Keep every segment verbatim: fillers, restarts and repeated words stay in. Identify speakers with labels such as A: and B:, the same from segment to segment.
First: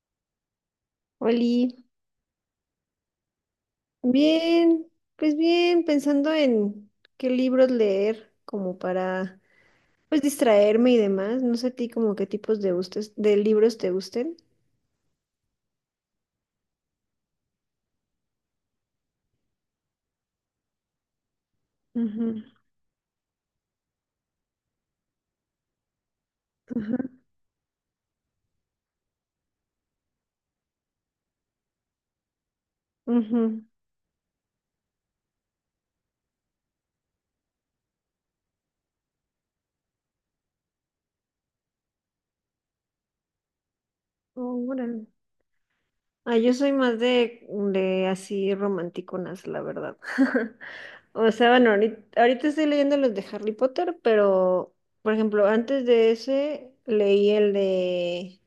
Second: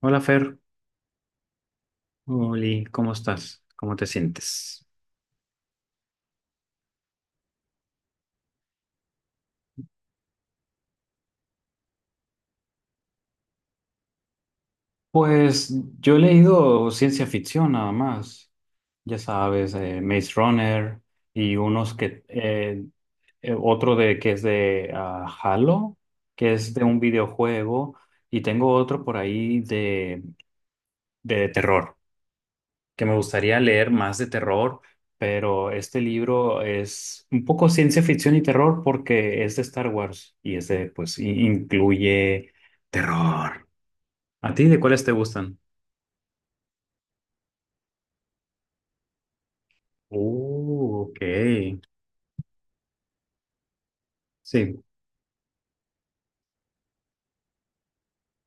A: Hola Fer,
B: Oli,
A: Oli, ¿cómo estás? ¿Cómo te sientes?
B: bien, pues bien, pensando en qué libros leer como para pues distraerme y demás. No sé a ti como qué tipos de gustes, de libros te gusten.
A: Pues yo he leído ciencia ficción nada más, ya sabes, eh, Maze Runner y unos que,
B: Ujú,
A: eh, eh, otro de que es de ah, Halo, que es de un
B: ujú.
A: videojuego, y tengo otro por ahí de, de terror. Que me gustaría
B: Ujú.
A: leer más de terror, pero este libro es un poco ciencia ficción y terror porque es de Star Wars y es de, pues, i- incluye terror. ¿A ti
B: Oh,
A: de cuáles
B: órale.
A: te gustan?
B: Ah, yo soy más de, de así romanticonas, la verdad.
A: Uh, ok.
B: O sea, bueno, ahorita, ahorita estoy leyendo los de Harry Potter, pero
A: Sí,
B: por ejemplo, antes de ese leí el de...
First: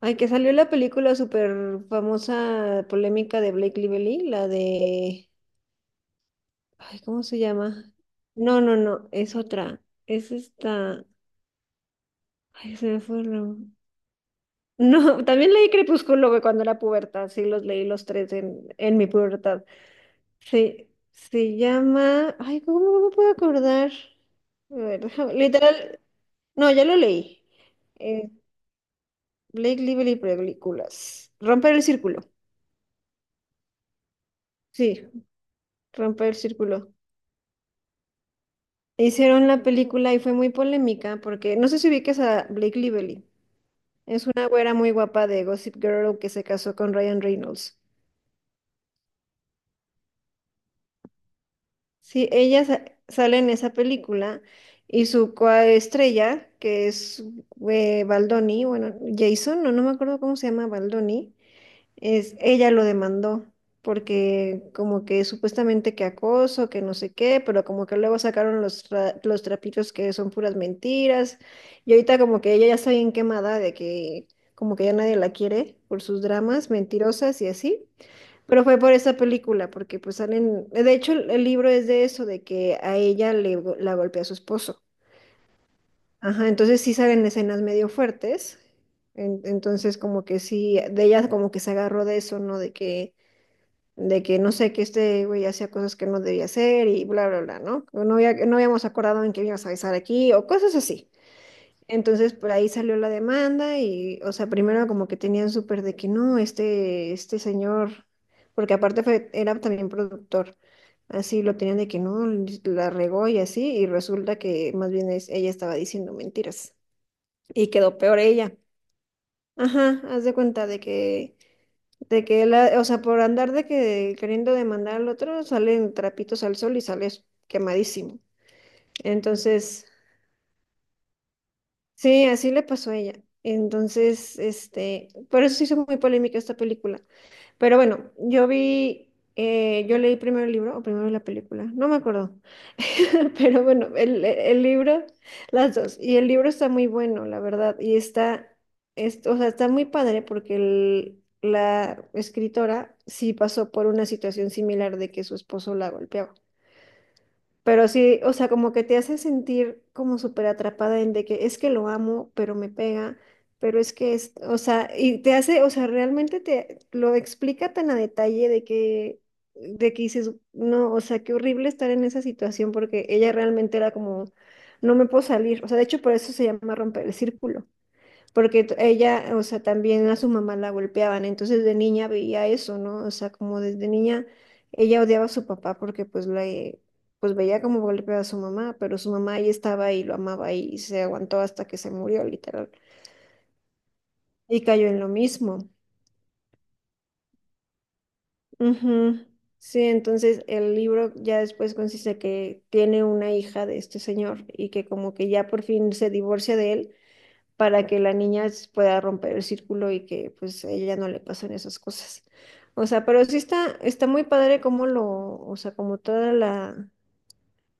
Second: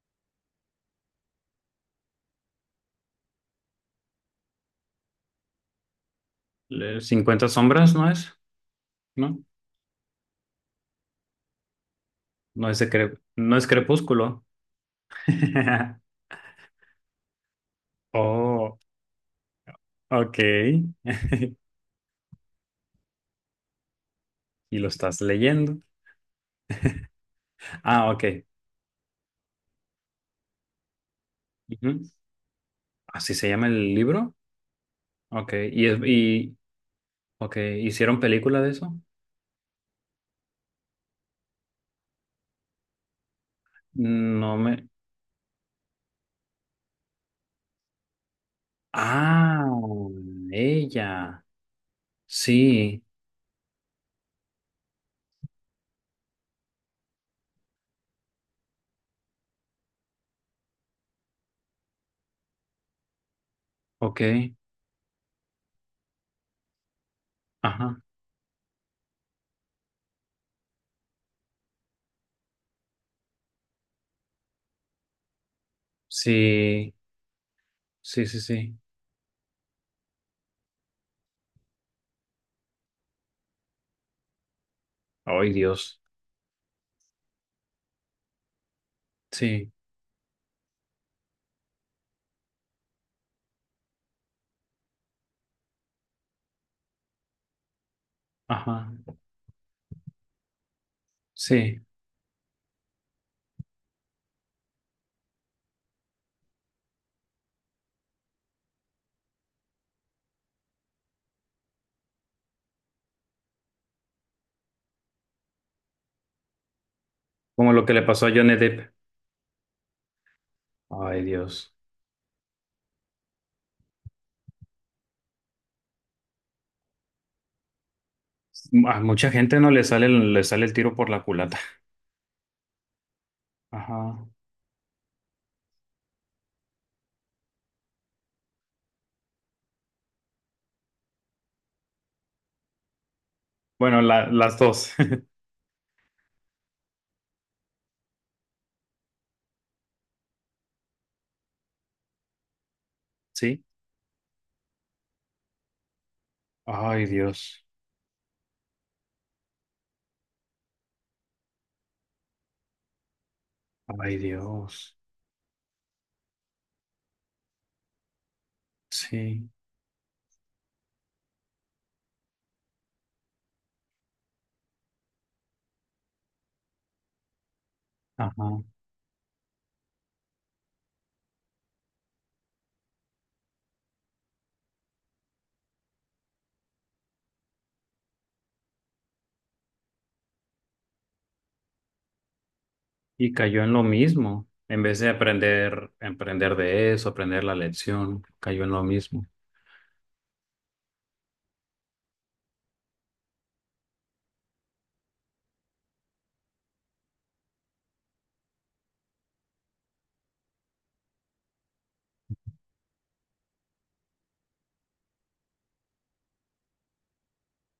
B: Ay, que salió la película súper famosa, polémica de Blake Lively, la de... Ay,
A: le-
B: ¿cómo se
A: cincuenta
B: llama?
A: sombras, ¿no es?
B: No, no, no, es
A: ¿No?
B: otra. Es esta...
A: No
B: Ay,
A: es
B: se
A: de
B: me
A: cre-
B: fue el
A: no
B: nombre.
A: es Crepúsculo.
B: No, también leí Crepúsculo güey, cuando era pubertad, sí, los leí los tres en,
A: Oh,
B: en mi pubertad.
A: ok.
B: Sí, se llama... Ay, ¿cómo no me puedo acordar? A
A: Y lo
B: ver,
A: estás
B: déjame...
A: leyendo.
B: Literal... No, ya lo leí.
A: Ah,
B: Eh,
A: ok.
B: Blake Lively películas. Romper el
A: Ujú.
B: círculo.
A: ¿Así se llama el libro?
B: Sí,
A: Ok. ¿Y, es-
B: romper el
A: y,
B: círculo.
A: Ok, ¿hicieron película de eso?
B: Hicieron la película y fue muy polémica porque no sé si ubiques a Blake Lively. Es una
A: No
B: güera
A: me...
B: muy guapa de Gossip Girl que se casó con Ryan Reynolds.
A: Ah, ella.
B: Sí, ella sa-
A: Sí,
B: sale en esa película y su coestrella, que es eh, Baldoni, bueno, Jason, no, no me acuerdo cómo se llama Baldoni. Es, ella lo demandó
A: ok.
B: porque como que supuestamente que acoso, que no sé qué, pero como que
A: Ajá.
B: luego sacaron los, tra- los trapitos que son puras mentiras. Y ahorita como que ella ya está bien quemada de que como que ya nadie la quiere por sus dramas
A: Sí,
B: mentirosas y así.
A: sí, sí,
B: Pero
A: sí.
B: fue por esa película, porque pues salen, de hecho el, el libro es de eso, de que a ella le, go- la golpea su esposo.
A: Ay, Dios.
B: Ajá, entonces sí salen escenas medio fuertes. En-
A: Sí,
B: entonces como que sí, de ella como que se agarró de eso, ¿no? De que de que no sé, que este güey hacía cosas que no debía hacer y bla, bla, bla, ¿no? Que no había, no habíamos
A: ajá.
B: acordado en que ibas a avisar aquí o cosas así.
A: Sí,
B: Entonces, por ahí salió la demanda y, o sea, primero como que tenían súper de que no, este, este señor, porque aparte fue- era también productor, así lo tenían de que no, la regó y así, y resulta que más bien es, ella estaba diciendo mentiras y
A: como lo que
B: quedó
A: le
B: peor
A: pasó a Johnny
B: ella.
A: Depp.
B: Ajá, haz de cuenta de
A: Ay,
B: que
A: Dios.
B: de que la, o sea, por andar de que queriendo demandar al otro, salen trapitos al sol y sales quemadísimo.
A: A mucha gente no le
B: Entonces,
A: sale, le sale el tiro por la culata.
B: sí, así le pasó a ella.
A: Ajá.
B: Entonces, este, por eso se hizo muy polémica esta película. Pero bueno, yo vi, eh, yo leí primero el libro o primero la película, no me acuerdo. Pero bueno,
A: Bueno,
B: el,
A: la- las
B: el
A: dos.
B: libro, las dos. Y el libro está muy bueno, la verdad. Y está, es- o sea, está muy padre porque el- la escritora sí
A: Sí.
B: pasó por una situación similar de que su esposo la golpeaba.
A: Ay, Dios.
B: Pero sí, o sea, como que te hace sentir como súper atrapada en de que es que lo amo, pero me pega, pero es que
A: Ay,
B: es, o sea,
A: Dios.
B: y te hace, o sea, realmente te lo explica tan a detalle de que,
A: Sí.
B: de que dices, no, o sea, qué horrible estar en esa situación porque ella realmente era como, no me puedo salir, o sea, de hecho por eso se llama romper el círculo
A: Ajá.
B: porque t- ella, o sea, también a su mamá la golpeaban, entonces de niña veía eso, ¿no? O sea, como desde niña ella odiaba a su papá porque pues la, eh, pues veía cómo golpeaba a su mamá, pero su mamá ahí estaba y lo amaba y se aguantó hasta que se murió, literal,
A: Y cayó en lo mismo.
B: y
A: En
B: cayó en
A: vez
B: lo
A: de
B: mismo.
A: aprender, aprender de eso, aprender la lección, cayó en lo mismo.
B: Ujú. Sí, entonces el libro ya después consiste que tiene una hija de este señor y que como que ya por fin se divorcia de él para que la niña s- pueda romper el círculo y que pues a ella no le pasen esas cosas. O sea, pero sí está, está muy padre como lo, o sea, como toda la,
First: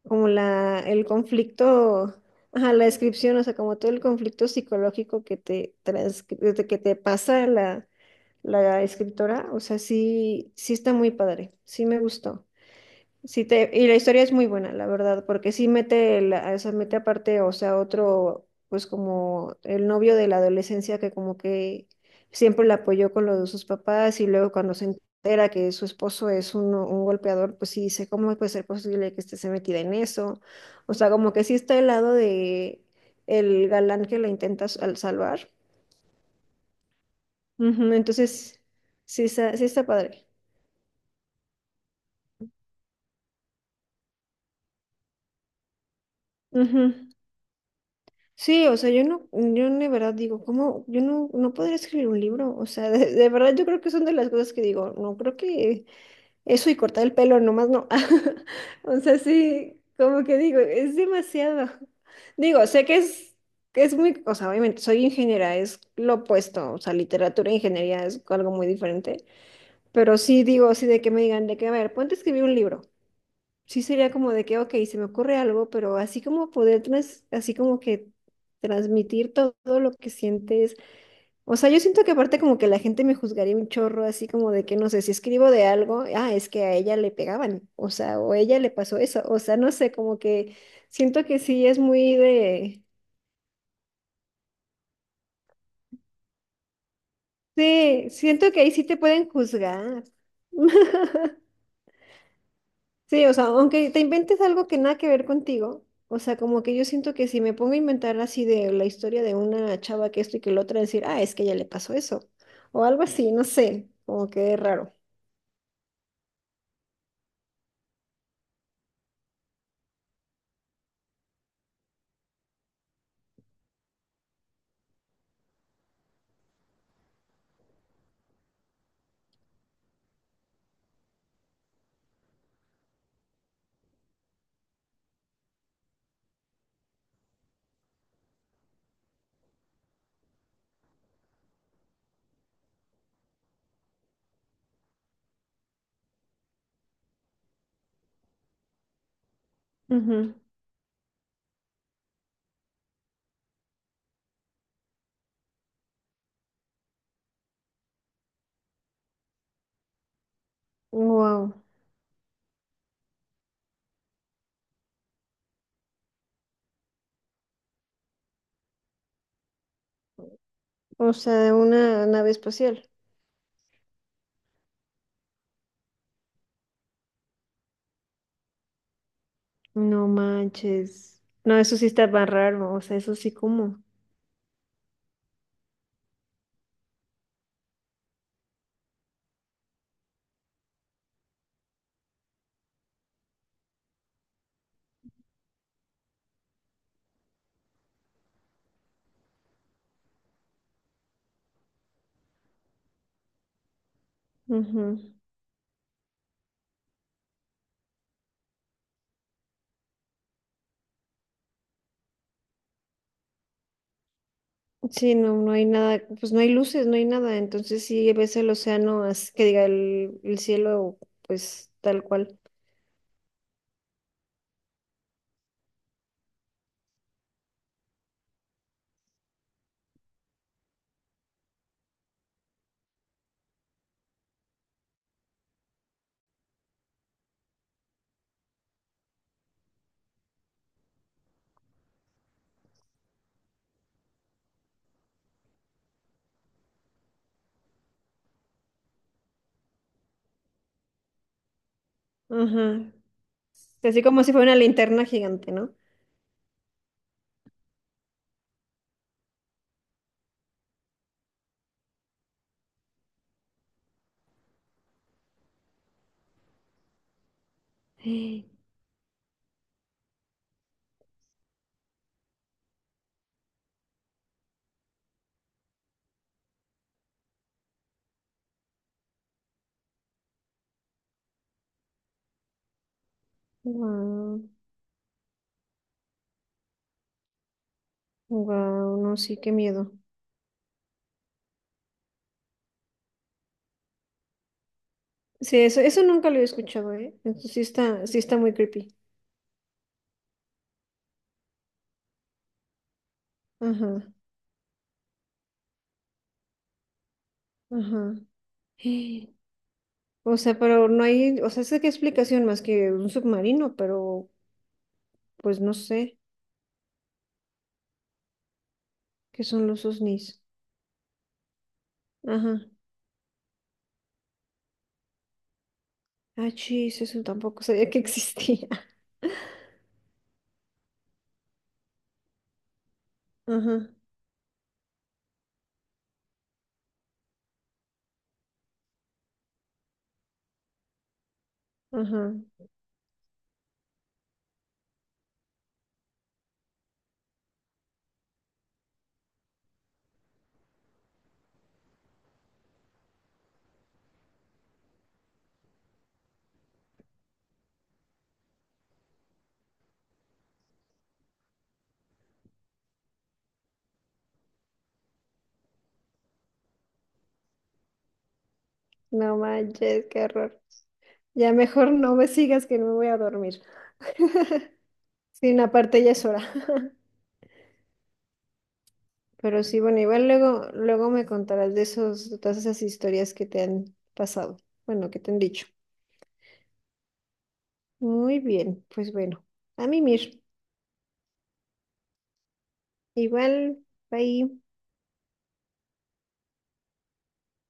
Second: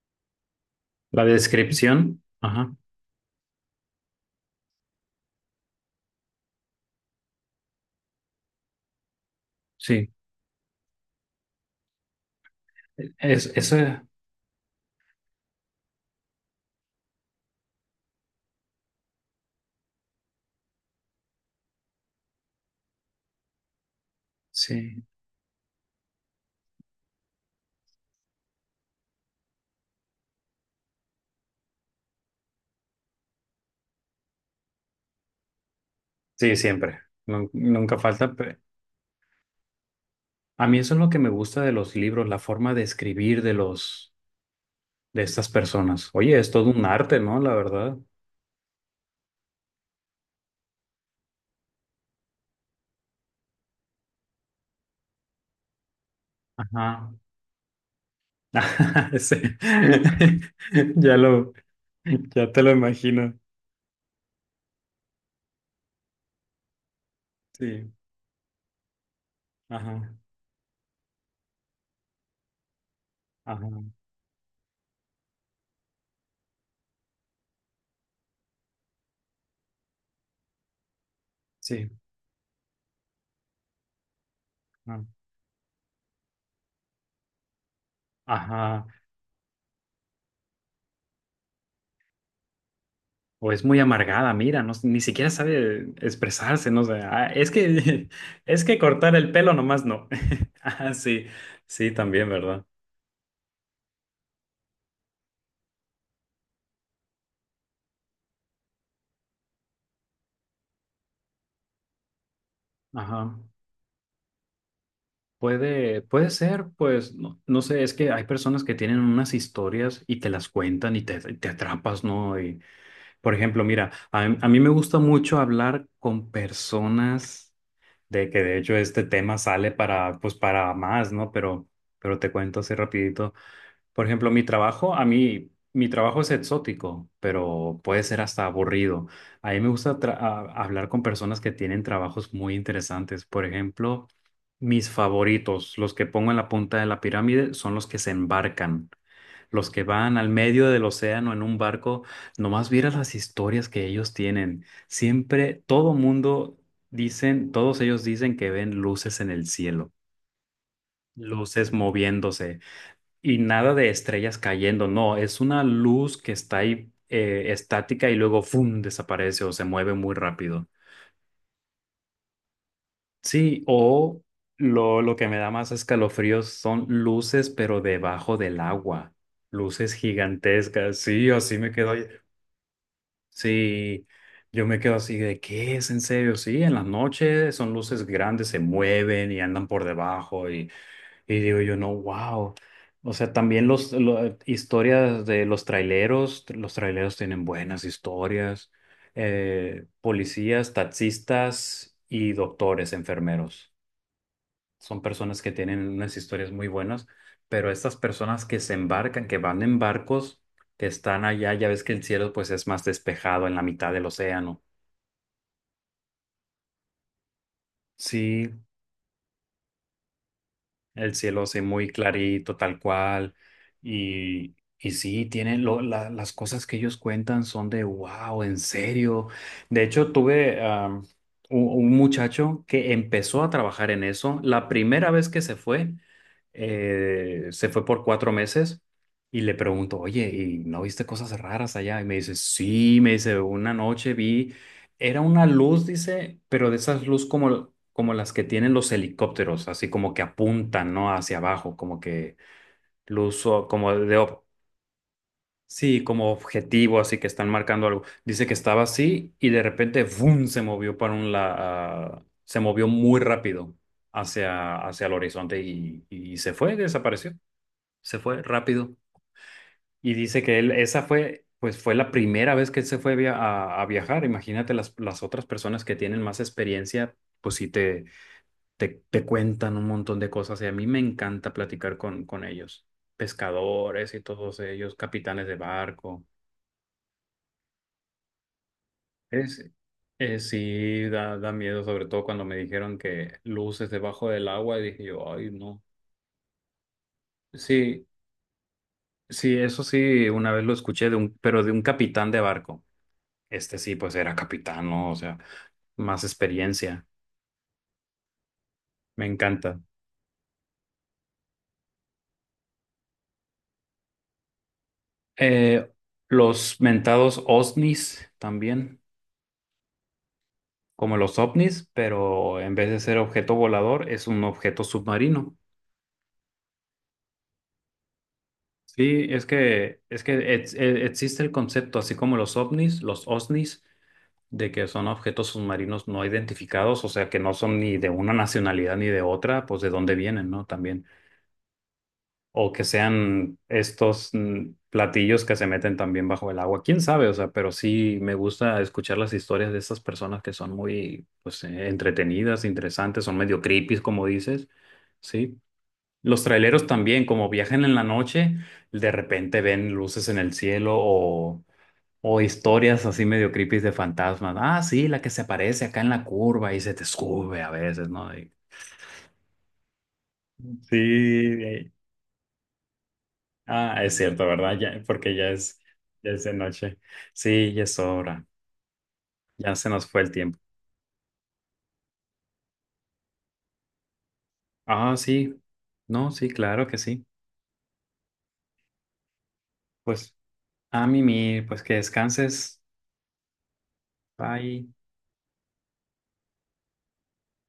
B: como la, el
A: La
B: conflicto,
A: descripción,
B: ajá,
A: ajá,
B: la descripción, o sea, como todo el conflicto psicológico que te transcri- que te pasa la, la escritora, o sea,
A: sí.
B: sí, sí está muy padre, sí me gustó. Sí
A: Es,
B: te,
A: eso,
B: y la historia es muy buena, la verdad, porque sí mete, la, se mete aparte, o sea, otro, pues como el novio de la adolescencia que como que siempre la apoyó con lo de sus papás y luego cuando se
A: sí.
B: entera que su esposo es un, un golpeador, pues sí dice, ¿cómo puede ser posible que esté metida en eso? O sea, como que sí está al lado de el galán que la intenta s- al salvar.
A: Sí, siempre. Nun-
B: Ujú,
A: nunca falta. pe-
B: entonces, sí, está- sí está padre.
A: A mí eso es lo que me gusta de los libros, la forma de escribir de los, de estas personas. Oye, es todo un arte, ¿no? La verdad.
B: Sí, o sea, yo no, yo de verdad digo, ¿cómo? Yo no, no podría escribir un libro, o sea, de, de verdad yo creo que son de las cosas que digo, no creo que eso y cortar
A: Ajá.
B: el pelo nomás no, o sea,
A: Sí.
B: sí, como que digo, es
A: Ya lo,
B: demasiado,
A: ya te
B: digo,
A: lo
B: sé que
A: imagino.
B: es, que es muy, o sea, obviamente soy ingeniera, es lo opuesto, o sea, literatura e
A: Sí.
B: ingeniería es algo muy diferente,
A: Ajá.
B: pero sí digo, sí de que me digan, de que, a ver, ponte a escribir un libro
A: Ajá.
B: sí sería como de que, ok, se me ocurre algo, pero así como poder, trans- así como que transmitir to- todo, lo que sientes. O sea, yo
A: Sí.
B: siento que aparte como que la gente me juzgaría un chorro, así como de que, no
A: ah,
B: sé, si escribo de algo, ah, es que a ella le pegaban, o sea, o a ella le
A: Ajá.
B: pasó eso, o sea, no sé, como que siento que sí es muy de...
A: O es muy amargada, mira, no, ni siquiera sabe expresarse, no sé. Ah, es
B: Sí,
A: que,
B: siento que
A: es
B: ahí
A: que
B: sí te
A: cortar
B: pueden
A: el pelo nomás
B: juzgar.
A: no. Ah, sí, sí, también, ¿verdad?
B: Sí, o sea, aunque te inventes algo que nada que ver contigo, o sea, como que yo siento que si me pongo a inventar así de la historia de una chava que esto y que lo otra, decir, ah, es que ya le pasó eso, o algo así,
A: Ajá.
B: no sé, como que es raro.
A: Puede, puede ser, pues, no, no sé, es que hay personas que tienen unas historias y te las cuentan y te, te atrapas, ¿no? Y, por ejemplo, mira, a, a mí me gusta mucho hablar con personas de que de hecho este tema sale para, pues, para más, ¿no? Pero, pero te cuento así rapidito. Por ejemplo, mi trabajo, a mí, mi trabajo es exótico, pero puede ser hasta aburrido. A mí me gusta tra- a- hablar con personas que tienen trabajos muy interesantes. Por ejemplo, mis favoritos, los que pongo en la punta de la pirámide, son los que se embarcan, los que van al medio del océano en un barco. Nomás vieras las historias que ellos tienen. Siempre, todo mundo dicen, todos ellos dicen que ven luces en el cielo,
B: Wow.
A: luces moviéndose. Y nada de estrellas cayendo, no, es una luz que está ahí eh, estática y luego ¡fum! Desaparece o se mueve muy rápido.
B: O sea, una nave espacial.
A: Sí, o lo, lo que me da más escalofríos son luces, pero debajo del agua. Luces
B: No
A: gigantescas,
B: manches.
A: sí,
B: No,
A: así me
B: eso sí
A: quedo.
B: está más raro, o sea, eso sí como.
A: Sí, yo me quedo así de ¿qué es en serio? Sí, en las noches son luces grandes, se mueven y andan por debajo. Y digo yo, no, wow. O sea, también los, lo- historias de los traileros, los traileros tienen buenas historias, eh, policías, taxistas y doctores, enfermeros.
B: Ujú.
A: Son personas que tienen unas historias muy buenas, pero estas personas que se embarcan, que van en barcos, que están allá, ya ves que el cielo pues es más despejado en la mitad del océano.
B: Sí, no, no hay nada, pues no hay luces, no hay nada, entonces sí ves el
A: Sí,
B: océano, as- que diga el, el cielo,
A: El cielo sí,
B: pues
A: muy
B: tal cual.
A: clarito, tal cual. Y, y sí, tienen lo- la- las cosas que ellos cuentan son de wow, en serio. De hecho, tuve am, un, un muchacho que empezó a trabajar en eso. La primera vez que se fue, eh, se fue por cuatro meses y le pregunto, oye, ¿y no viste cosas raras allá? Y me dice, sí, me dice, una noche vi. Era una luz, dice, pero de esas luz como, como las que tienen los helicópteros, así como que apuntan, ¿no? Hacia abajo, como que
B: Ajá.
A: luz o- como
B: Así
A: de,
B: como si
A: ob-
B: fuera una linterna gigante, ¿no?
A: sí, como objetivo, así que están marcando algo. Dice que estaba así y de repente, ¡vum! Se movió para un lado, se movió muy rápido hacia, hacia el horizonte y, y se fue, desapareció, se fue rápido. Y dice que él, esa fue, pues fue la primera vez que él se fue via- a, a viajar. Imagínate las, las otras personas que tienen más experiencia, pues sí te, te, te cuentan un montón de cosas. Y a mí me encanta platicar con, con ellos, pescadores y
B: Wow,
A: todos ellos, capitanes de barco.
B: wow, no, sí, qué
A: Es,
B: miedo.
A: es sí, da, da miedo, sobre todo cuando me dijeron que luces debajo del agua, y dije yo, ay,
B: Sí, eso,
A: no.
B: eso nunca lo he escuchado, ¿eh? Entonces sí
A: Sí,
B: está, sí está muy creepy.
A: sí, eso sí, una vez lo escuché de un, pero de un capitán de barco. Este sí,
B: Ajá,
A: pues era capitán, ¿no? O sea, más experiencia.
B: ajá.
A: Me
B: Eh,
A: encanta.
B: O sea, pero no hay, o sea, sé qué explicación más que un submarino, pero pues no
A: Eh,
B: sé
A: los mentados OSNIs también,
B: qué son los OSNIs.
A: como los OVNIs,
B: Ajá.
A: pero en vez de ser objeto volador, es un objeto submarino.
B: Ah, chis, eso tampoco sabía que existía.
A: Sí, es que, es que ex- eh, existe el concepto, así como los OVNIs, los OSNIs,
B: Ajá,
A: de que son objetos submarinos no identificados, o sea, que no son ni de una nacionalidad ni de otra, pues de dónde vienen, ¿no? También.
B: ajá.
A: O que sean estos mm, platillos que se meten también bajo el agua. ¿Quién sabe? O sea, pero sí me gusta escuchar las historias de estas personas que son muy, pues, eh, entretenidas, interesantes, son medio creepy, como dices, ¿sí? Los traileros también, como viajan en la noche, de repente ven luces en el cielo o, o historias así medio creepy de fantasmas. Ah, sí, la que se aparece acá en la curva y se te sube a veces, ¿no? Y-
B: No manches, qué horror. Ya
A: Sí,
B: mejor no me sigas que no me voy a dormir.
A: ah, es cierto, ¿verdad? Ya, porque ya
B: Sí, no,
A: es,
B: aparte ya es
A: ya
B: hora.
A: es de noche. Sí, ya es hora.
B: Pero
A: Ya
B: sí,
A: se
B: bueno,
A: nos fue
B: igual
A: el tiempo.
B: luego, luego me contarás de esos, de todas esas historias que te han pasado. Bueno,
A: Ah,
B: que te han
A: sí.
B: dicho.
A: No, sí, claro que sí.
B: Muy bien, pues bueno, a
A: Pues
B: mimir.
A: a mimir, pues que descanses.
B: Igual, bye.
A: Bye.